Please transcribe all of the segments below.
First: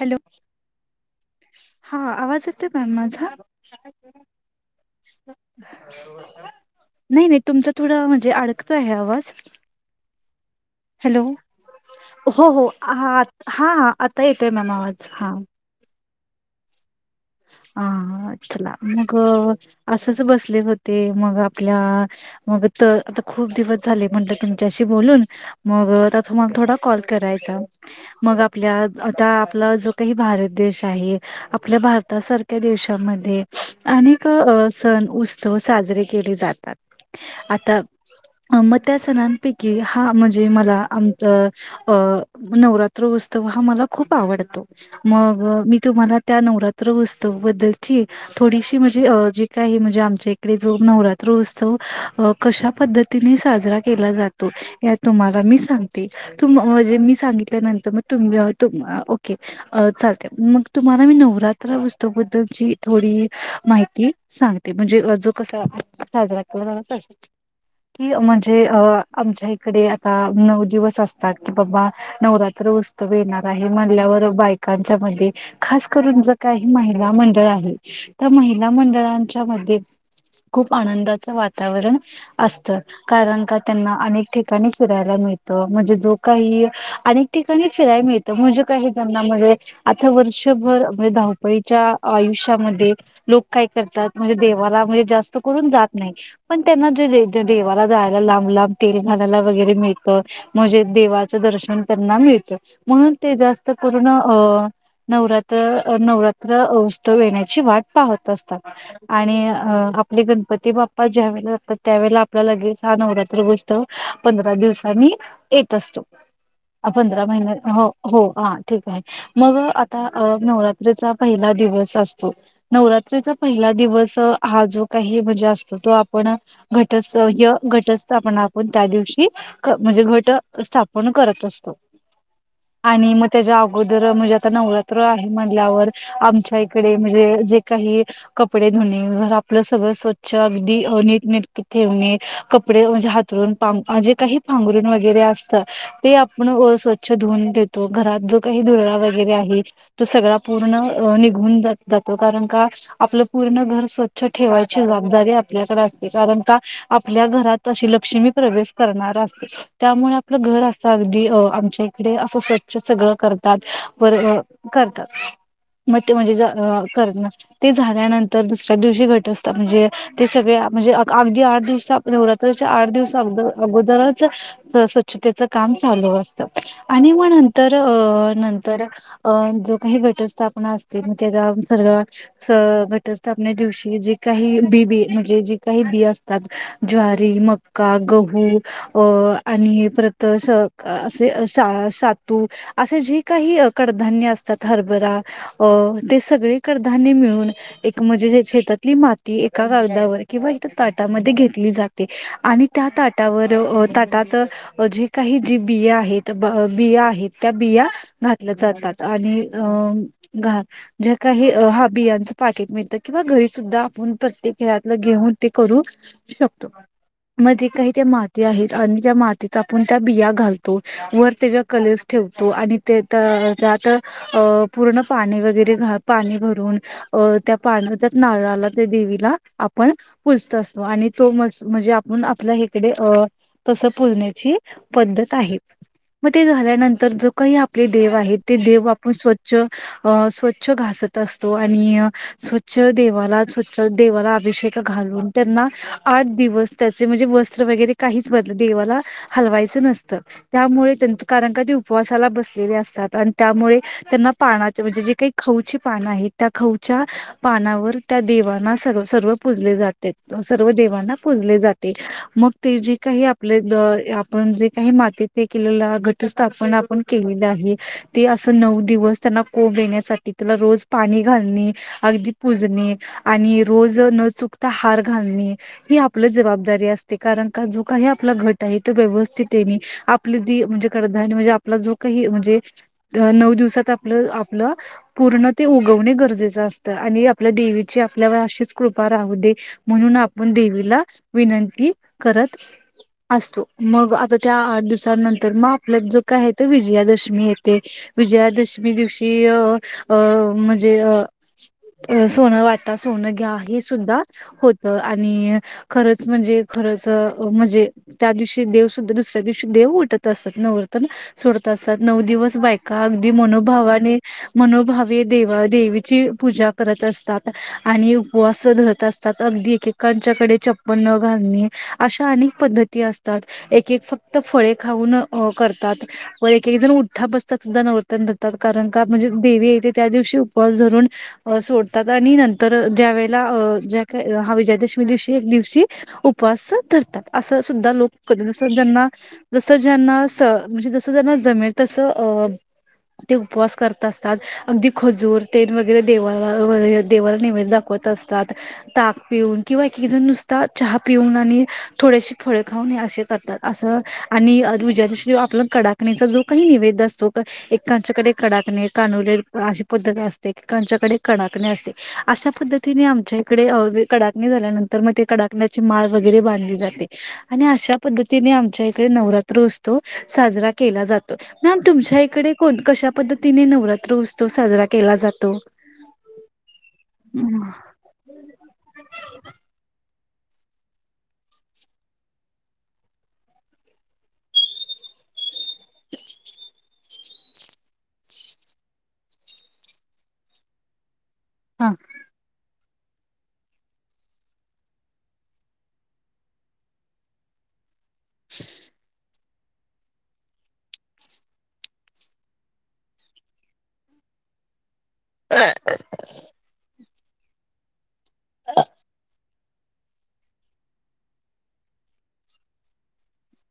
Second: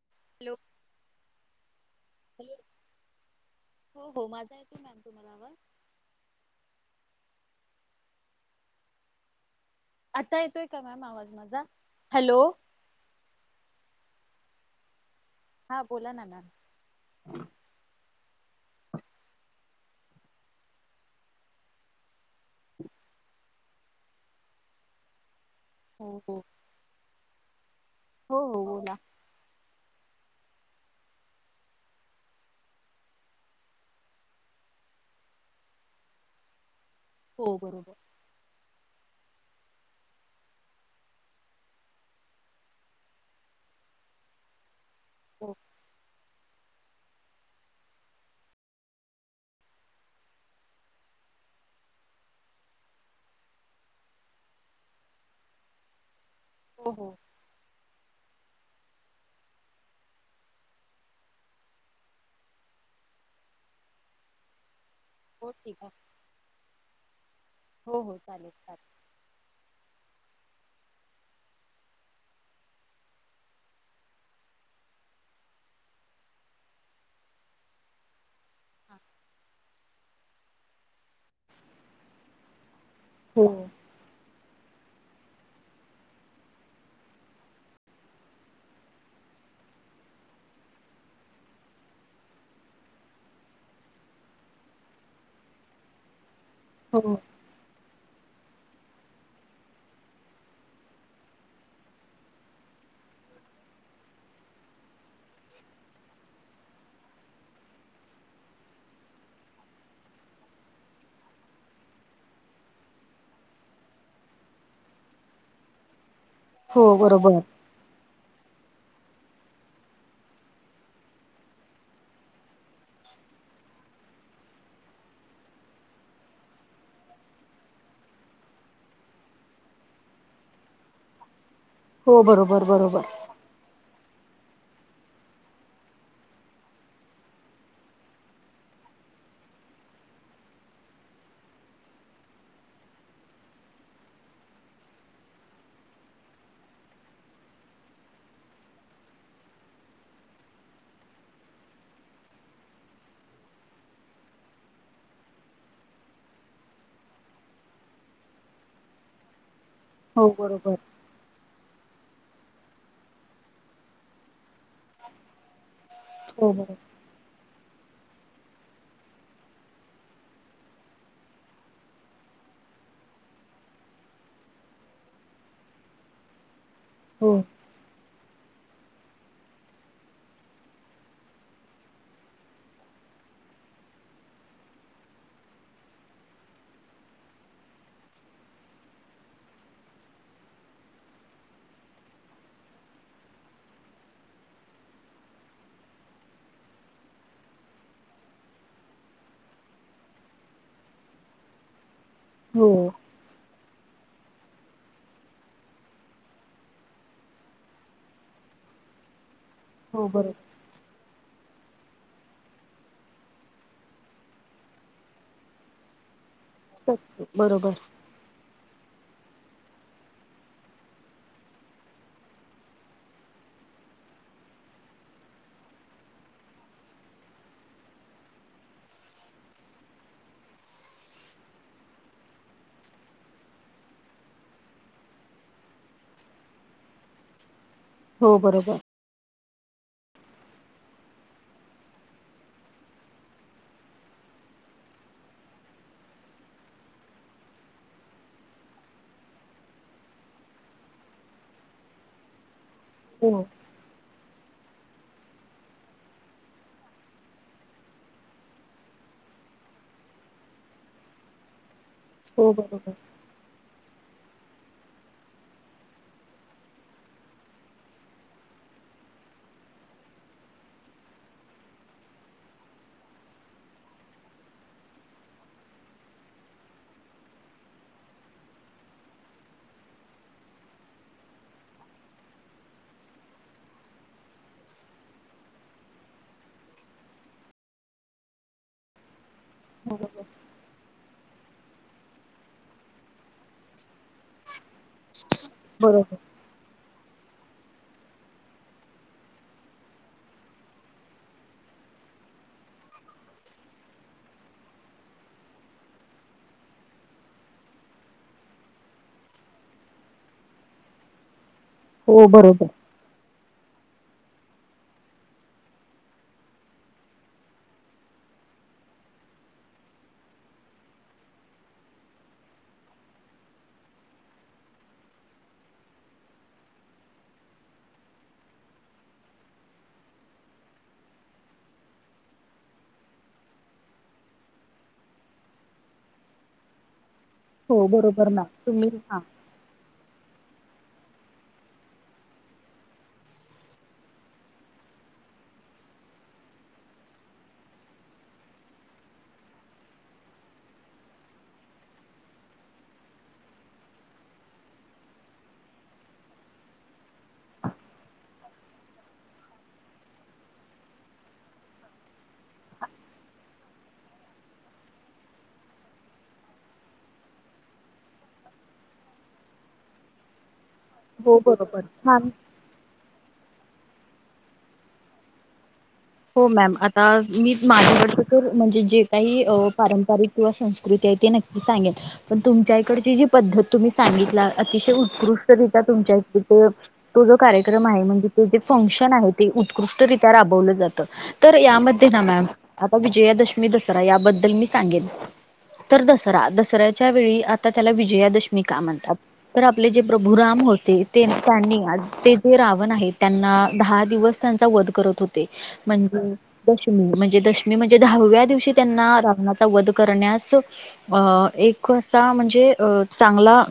Hello लोक हा आवाज येतोय पॅम माझा हो हो माझा येतोय मॅम तुम्हाला आवाज? नाही नाही तुमचा थोडा म्हणजे अडकतो आहे आवाज आता येतोय का मॅम हॅलो आवाज माझा हॅलो हो हो हा हा हा आता येतोय मॅम आवाज हा हा बोला ना मॅम हह आतला मग असच बसले होते मग आपल्या मग तर आता खूप दिवस झाले म्हटले तुमच्याशी बोलून मग हो त्या त हो मला थोडा कॉल करायचा मग हो हो आपल्या बोला आता आपला जो काही भारत देश आहे आपल्या भारत आता सारख्या देवशांमध्ये अनेक सण उत्सव साजरे केले जातात हो आता बरोबर मग त्या सणांपैकी हा म्हणजे मला आमच अ नवरात्र उत्सव हा मला खूप आवडतो मग हो. मी तुम्हाला त्या नवरात्र उत्सव बद्दलची थोडीशी म्हणजे अ जे काय आहे म्हणजे आमच्या इकडे जो नवरात्र उत्सव कशा पद्धतीने साजरा केला जातो या तुम्हाला मी सांगते. तम हो म्हणजे हो. मी सांगितल्यानंतर तुम तुम ओके चालत मग तुम्हाला मी नवरात त्रवस्त बद्दलची थोडी माहिती सांगते म्हणजे हो कसा ठीक आहे साजरा केला तसा हो की हो चालेल म्हणजे अ चालेल. आमच्या इकडे आता नऊ दिवस असतात की बाबा नवरात्र उत्सव येणार आहे म्हणल्यावर बायकांच्या मध्ये खास करून ज काही महिला मंडळ आहे त्या महिला हां मंडळांच्या मध्ये खूप आनंदाच वातावरण असत कारण का हो त्यांना अनेक ठीक ठिकाणी फिरायला मिळत म्हणजे जो काही अनेक ठिकाणी फिरायला मिळत म्हणजे काही त्यांना म्हणजे आता वर्षभर म्हणजे धावपळीच्या आयुष्यामध्ये लोक काय करतात म्हणजे देवाला म्हणजे जास्त करून जात नाही पण त्यांना जे हो देवाला जायला लांब लांब तेल घायला वगैरे मिळतं. म्हणजे देवाचं दर्शन त्यांना मिळत म्हणून ते जास्त करून अ नवरात्र नवरात्र उत्सव येण्याची वाट पाहत असतात. आणि अ आपले गणपती बाप्पा ज्यावेळेला जातात त्यावेेळेला आपल्या लगेच हा नवरात्र त पंधरा दिवसानि येत असतो. हो पंधरा बरोबर महिन हो हो ह ठीक आहे मग आता अ नवरात्रीचा पहिला दिवस असतो. नवरात्रीचा पहिला दिवस अ हा जो काही म्हणजे असतो तो आपण घटस्थ य घटस्थपना आपन त्या दिवशी म्हणजे घट स्थापन करत असतो. हो बरोबर बरोबर. आणि मग त्याच्या अगोदर म्हणजे आता नवरात्र आहे म्हणल्यावर आमच्या इकडे म्हणजे जे काही कपडे धुणे घर आपलं सगळं स्वच्छ अगदी नीट नेटके ठेवणे कपडे म्हणजे हातरून जे काही पांघरूण वगैरे असतं. ते आपण स्वच्छ धुऊून देतो घरात जो काही धुरळा वगैरे आहे तो सगळा पूर्ण निघून जा जातो कारण का आपलं पूर्ण घर स्वच्छ ठेवायची जबाबदारी आपल्याकडे असते कारण का आपल्या घरात अशी लक्ष्मी प्रवेश करणार असते. त्यामुळे हो आपलं घर बरोबर असं अगदी आमचे इडे असं स्वच्छ सगळं करतात वर करतात. म ते म्हणजे हो बरोबर कर ना ते झाल्यानंतर दुसऱ्या दिवशी घटस्ता म्हणजे ते सगळे म्हणजे अगदी आठ दिवस नवरात्राच्या आठ दिवस अग अगोदरच स्वच्छतेच काम चालू अस आणि मग हो नंतर अ नंतर अ जो काही घटस स्थापना असते मग त्या सर्व स घटस्थापने दिवशी जे काही बी बी म्हणजे जी काही बी असतात ज्वारी मग का गहू अ आणि हे परत असे सातू असे जे काही कडधान्य असतात हरभरा अ ते सगळे कडधान्य मिळून एक म्हणजे शेतातली माती एका कागदावर किंवा इ ताटामध्ये घेतली जाते. हो आणि त्या ताटावर ताटात जे काही जी बिया आहेत ब बिया आहेत त्या बिया घातल्या जातात. आणि अ हो बरोबर घा ज्या काही हा बियांचं पाकेट मिळतं किंवा घरी सुद्धा आपण प्रत्येक खेळतलं घेऊन ते करू. शकतो मध्ये बरोबर काही त्या मात आहेत आणि त्या मातीत आपण त्या बिया घालतो वर तेव्हा कलर्स ठेवतो आणि ते तर त्यात पूर्ण पाणी वगैरे घ पाणी भरून अ त्या पाणत्यात नारळाला त्या देवीला आपण. पूजत असतो. आणि तो म्हणजे आपण आपल्या हीकडे अ तस पुजण्याची पद्धत आहे. मग ते झाल्यानंतर ज काही आपले देव हो आहेत. ते बरोबर देव आपण स्वच्छ अ स्वच्छ घासत असतो. आणि स्वच्छ देवाला स्वच्छ देवाला अभिषेक घालून. त्यांना, आठ दिवस त्याचे म्हणजे वस्त्र वगैरे काहीच बदले देवाला हलवायचं नसतं त्यामुळे कारण का ते, उपवासाला बसलेले असतात. हो आणि त्यामुळे त्यांना पानाच म्हणजे जे काही खाउची पानं आहे. त्या खाउच्या पानावर त्या देवाांना सर्व सर्व जाते. सर्व देवांना पुजले जाते. मग हो ते बरोबर जे काही आपले आपण जे काही मातीत ते केलेलं घटस्थापना आपण केलेली आहे. ते असं नऊ दिवस, त्यांना कोंब येण्यासाठी. त्याला रोज पाणी घालणे. अगदी पुजणे. आणि रोज न चुकता हार घालणे. ही आपलं जबाबदारी असते. कारण का जो काही आपला घट आहे. तो व्यवस्थित येणे आपली ती म्हणजे कडधान्य म्हणजे आपला जो काही, म्हणजे नऊ दिवसात आपलं, आपलं पूर्ण ते उगवणे गरजेचं असतं. आणि आपल्या देवीची आपल्यावर अशीच कृपा राहू दे. हो म्हणून बरोबर आपण देवीला विनंती करत असतो. मग आता त्या आठ दिवसाांनं तर मग आपल्यात बरोबर जो काय आहे. तर विजयादशमी येते. विजयादशमी मी दिवशी अ अ म्हणजे अ अ सोनं वाटा. सोनं घ्या. हे सुद्धा होत. आणि खरंच म्हणजे, खरंच म्हणजे त्या दिवशी देवसुद्धा, दुसऱ्या दिवशी देव उठत असत. नवरात्रन सोडत असतात. नऊ हो दिवस बरोबर बायका अगदी मनोभावाने. मनोभावे देवा देवीची पूजा करत असतात. आणि उपवास धरत अस तात. अगदी एकेकांच्याकडे चप्पन न घालणे. अशा अनेक पद्धती असतात. एक एक फक्त फळे खाऊन करतात. व एक एक जण उठठा बसतात सुद्धा नवरात्रन कारण का, म्हणजे आई येते त्या दिवशी उपवास धरून अ सोडतात. आणि नंतर ज्या वेळेला अ ज्या का हा विजयादशमी दिवशी, एक दिवशी उपवास धरतात. असं हो सुद्धा लोक बरोबर कधी मॅम जस तुम्ही जना हा जसं ज्यांना स म्हणजे जसं ज्यांना जमेल तसं. अ ते उपवास करत असतात. अगदी खजूर ते वगैरे देवाला देवाला नैवेद्य दाखवत असतात. ताक पिऊन. किंवा एक एक जण नुसता चहा पिऊन, आणि थोडेसे फळे खाऊन. हे असे करतात. असं आणि अरुजाच्याशी आपला कडाकणीचा जो काही निवेद असतो. तो एक एकाच्याकडे कडाकणे, कानोले अशी पद्धत असते. एक एकाच्याकडे कडाकणे असते. अशा पद्धतीने आमच्या इकडे, कडाकणी झाल्यानंतर मग ते कडाकण्याची माळ वगैरे बांधली जाते. आणि अशा पद्धतीने आमच्या इकडे नवरात्र उत्सव साजरा केला जातो. हो मॅम बरोबर हा तुमच्या इकडे कोण कशा पद्धतीने नवरात्र उत्सव साजरा केला जातो. हो मॅम. आता मी माझ्याकडच म्हणजे जे काही अ पारंपरिक किंवा संस्कृती आहे. ते नक्की सांगेन. पण तुमच्या इकडची जी पद्धत, तुम्ही सांगितला. अतिशय उत्कृष्टरित्या तुमच्या इकड ते तो जो कार्यक्रम आहे. म्हणजे ते जे फंक्शन आहे. ते उत्कृष्टरित्या राबवलं जातं. तर हा यामध्ये ना मॅम. आता विजयादशमी दसरा याबद्दल मी सांगेन. तर दसरा. दसऱ्याच्या वेळी आता त्याला विजयादशमी का म्हणतात? तर आपले जे प्रभु राम होते. ते त्यांनी ते जे रावण आहे. त्यांना दहा दिवस त्यां वध करत होत ते. म्हणजे दशमी म्हणजे दशमी म्हणजे दहाव्या दिवशी त्यांना रावनाच वध करण्यास अ एक असा म्हणजे अ चांगला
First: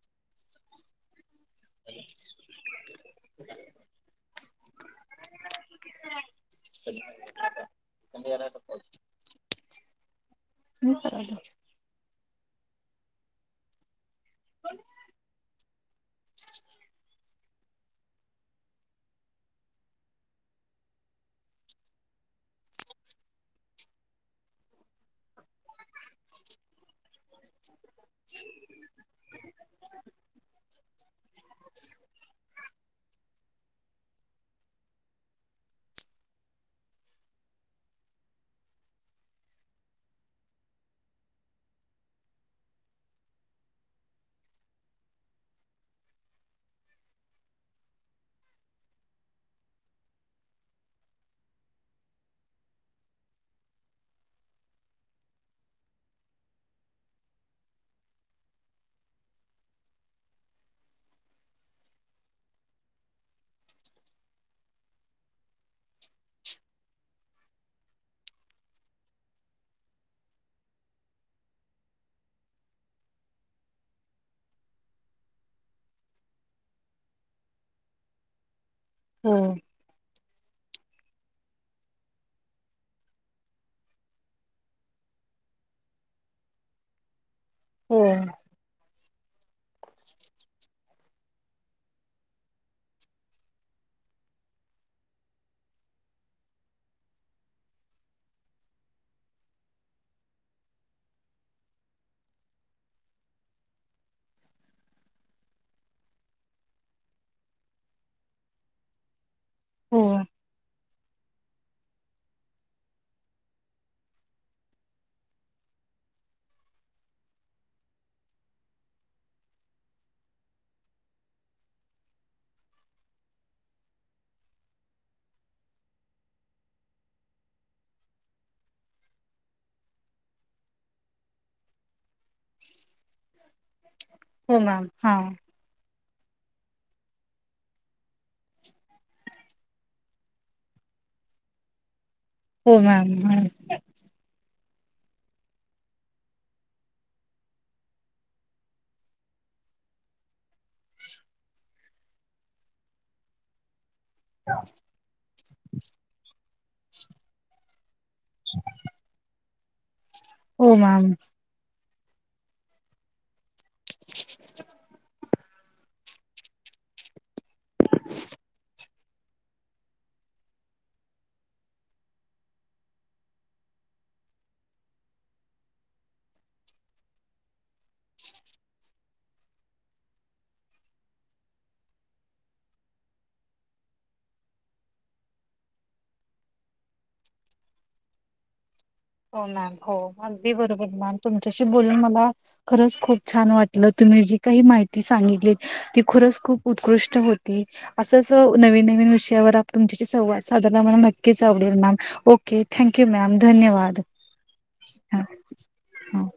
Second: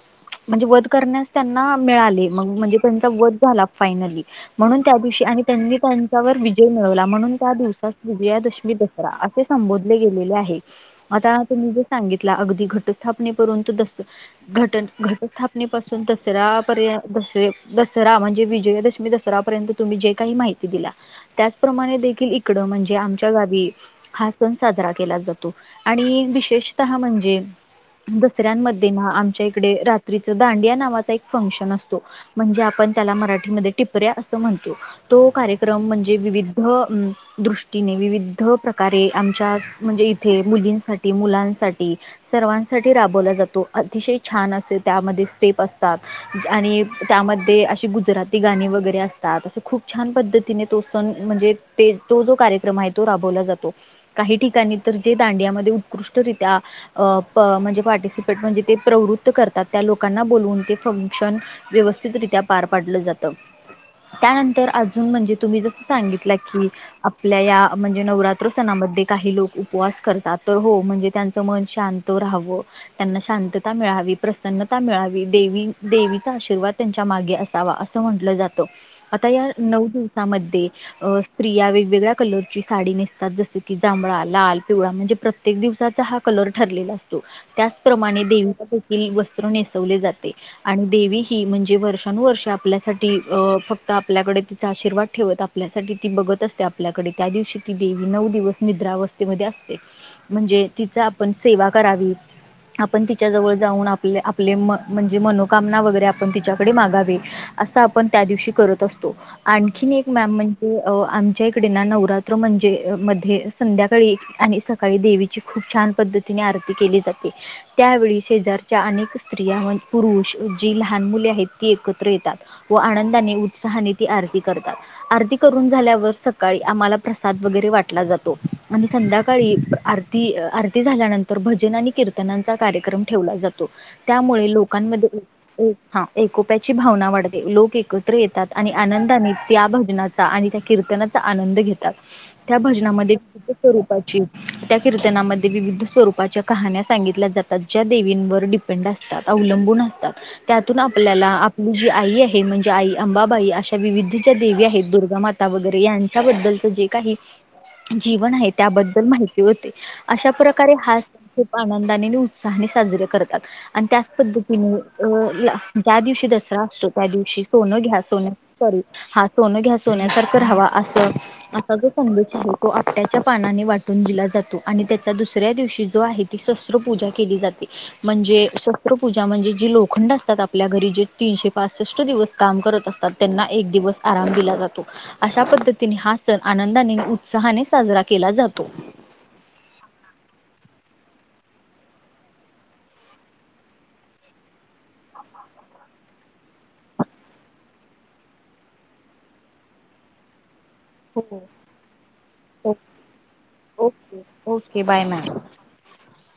म्हणजे वध करण्यास त्यांना मिळाले म्हणजे त्यांचा वध झाला. फायनली म्हणून त्या दिवशी त्यांनि त्यांनी त्यावर विजय मिळवला म्हणून त्या दिवसात विजयादशमी दसरा असे संबोधले गेलेले आहे. हो आता तुम्ही जे सांगितला अगदी घटस्थापनेपासुन ते दसरा घट घटक स्थापने पाासून दसरार्यंत दसरा म्हणजे विजयादशमी दसरा दसऱ्या पर्यंत तुम्ही जे काही माहिती दिला त्याचप्रमाणे इकडे म्हणजे आमच्या गावी हा सण साजरा केला जातो. आणि विशेषतः म्हणजे दसऱ्यांमध्ये आमच्या इकडे रात्रीच दांडिया नावाचा एक फंक्शन असतो. म्हणजे आपण त्याला मराठीमध्ये टिपऱ्या असं म्हणतो तो कार्यक्रम म्हणजे विविध हम. दृष्टीने, विविध प्रकारे आमच्या म्हणजे इथे मुलींसाठी मुलांसाठी सर्वांसाठी राबवला जातो. अतिशय छान असे त्यामध्ये स्टेप असतात. आणि त्यामध्ये अशी गुजराती गाणी वगैरे असतात असं खूप छान पद्धतीने तो सण म्हणजे ते तो जो कार्यक्रम आहे तो राबवला जातो. काही ठिकाणी तर जे दांडियामध्ये उत्कृष्टरित्या अ म्हणजे पार्टिसिपेट म्हणजे ते प्रवृत्त करतात त्या लोकांना बोलवून ते फंक्शन व्यवस्थितरित्या पार पाडलं जात. त्यानंतर अजून म्हणजे तुम्ही ज सांगितला की आपल्या या म्हणजे नवरात्र सणामध्ये काही लोक उपवास करतात तर हो म्हणजे त्यांचं मन शांत राहावे. त्यांना शांतता मिळावी, प्रसन्नता मिळावी, देवी देवीचा आशीर्वाद त्यांच्या मागे अस अस म्हटलं जात. आता या नऊ दिवसामध्ये अ स्त्रिया वेगवेगळ्या कलरची साडी नेसतात जस की जांभळा, लाल, पिवळा, म्हणजे प्रत्य प्रत्येक दिवसाचा हा कलर ठरलेला असतो. हो त्याचप्रमाणे देवी देखील वस्त्रे नेसवले जाते. आणि देवी ही म्हणजे वर्षानुवर्ष आपल्यासाठी अ फक्त आपल्याकडे तिचा आशीर्वाद ठेवत आपल्यासाठी ती बघत असते आपल्याकडे त्या दिवशी ती देवी नऊ दिवस निद्रावस्थेमध्ये असते. म्हणजे तिचा आपण सेवा करावी. आपण तिच्या जवळ जाऊन आपले आपले म्हणजे मनोकामना वगैरे आपण तिच्याकडे मागावे. अस आपण त्या दिवशी करत असतो. आणखीन हो एक मॅम म्हणजे आमच्या इकडे ना नवरात्र म्हणजे मध्ये संध्याकाळी आणि सकाळी देवीची खूप छान पद्धतीने तिने आरती केली जाते. त्यावेळी शेजारच्या अनेक स्त्रिया व पुरुष जी लहान मुले आहेत ती एकत्र येतात. व आनंदाने उत्साहाने ती आरती करतात. आरती करून झाल्यावर सकाळी आम्हाला प्रसाद वगैरे वाटला जातो. आणि संध्याकाळी आर आरती झाल्यानंतर भजन आणि कीर्तन ना कार्यक्रम ठेवला जातो. त्यामुळे हो मॅम हा लोकांमध्ये हा एकोप्याची भावना वाढते. लोक एकत्र येतात आणि आनंदाने त्या भजनाचा आणि त्या कीर्तनाचा आनंद घेतात त्या हो मॅम भजनामध्ये स्वरूपाची त्या कीर्तनामध्ये विविध स्वरूपाच्या कहाण्या सांगितल्या जातात ज्या देवींवर असतात. अवलंबून असतात. त्यातून आपल्याला आपली जी आई आहे म्हणजे आई अंबाबाई अशा विविध देवी आहेत दुर्गामाता वगैरे यांच्याबद्दलच जे काही जीवन आहे त्याबद्दल माहिती होते अशा प्रकारे हो हा मॅम सण आनंदाने, उत्साहाने साजरे करतात. आणि त्याच पद्धतीने अ ज्या दिवशी दसरा असतो त्या दिवशी सोनं घ्या सोनंसारखं सॉरी! हा सोनं घ्या सोन्यासारखं ऱ्हावा. असं असा जो संदेश आहे तो आपट्याच्या पानाने वाटून दिला जातो आणि त्याचा दुसऱ्या दिवशी जो आहे शस्त्र पूजा केली जाते. म्हणजे शस्त्रपूजा म्हणजे जे लोखंड असतात आपल्या घरी जे तीनशे पासष्ट दिवस काम करत असतात त्यांना एक दिवस आराम दिला जातो. अशा पद्धतीने हा सण आनंदाने उत्साहाने साजरा केला जातो. हो मॅम हो अगदी बरोबर मॅम तुमच्याशी बोलून मला खरंच खूप छान वाटलं तुम्ही जी काही माहिती सांगितली ती खुरच खूप उत्कृष्ट होती असंच नवीन नवीन विषयावर तुमच्या संवाद साधाला मला नक्कीच हो आवडेल ma'am okay thank you ma'am धन्यवाद ओके ओके बाय मॅम हं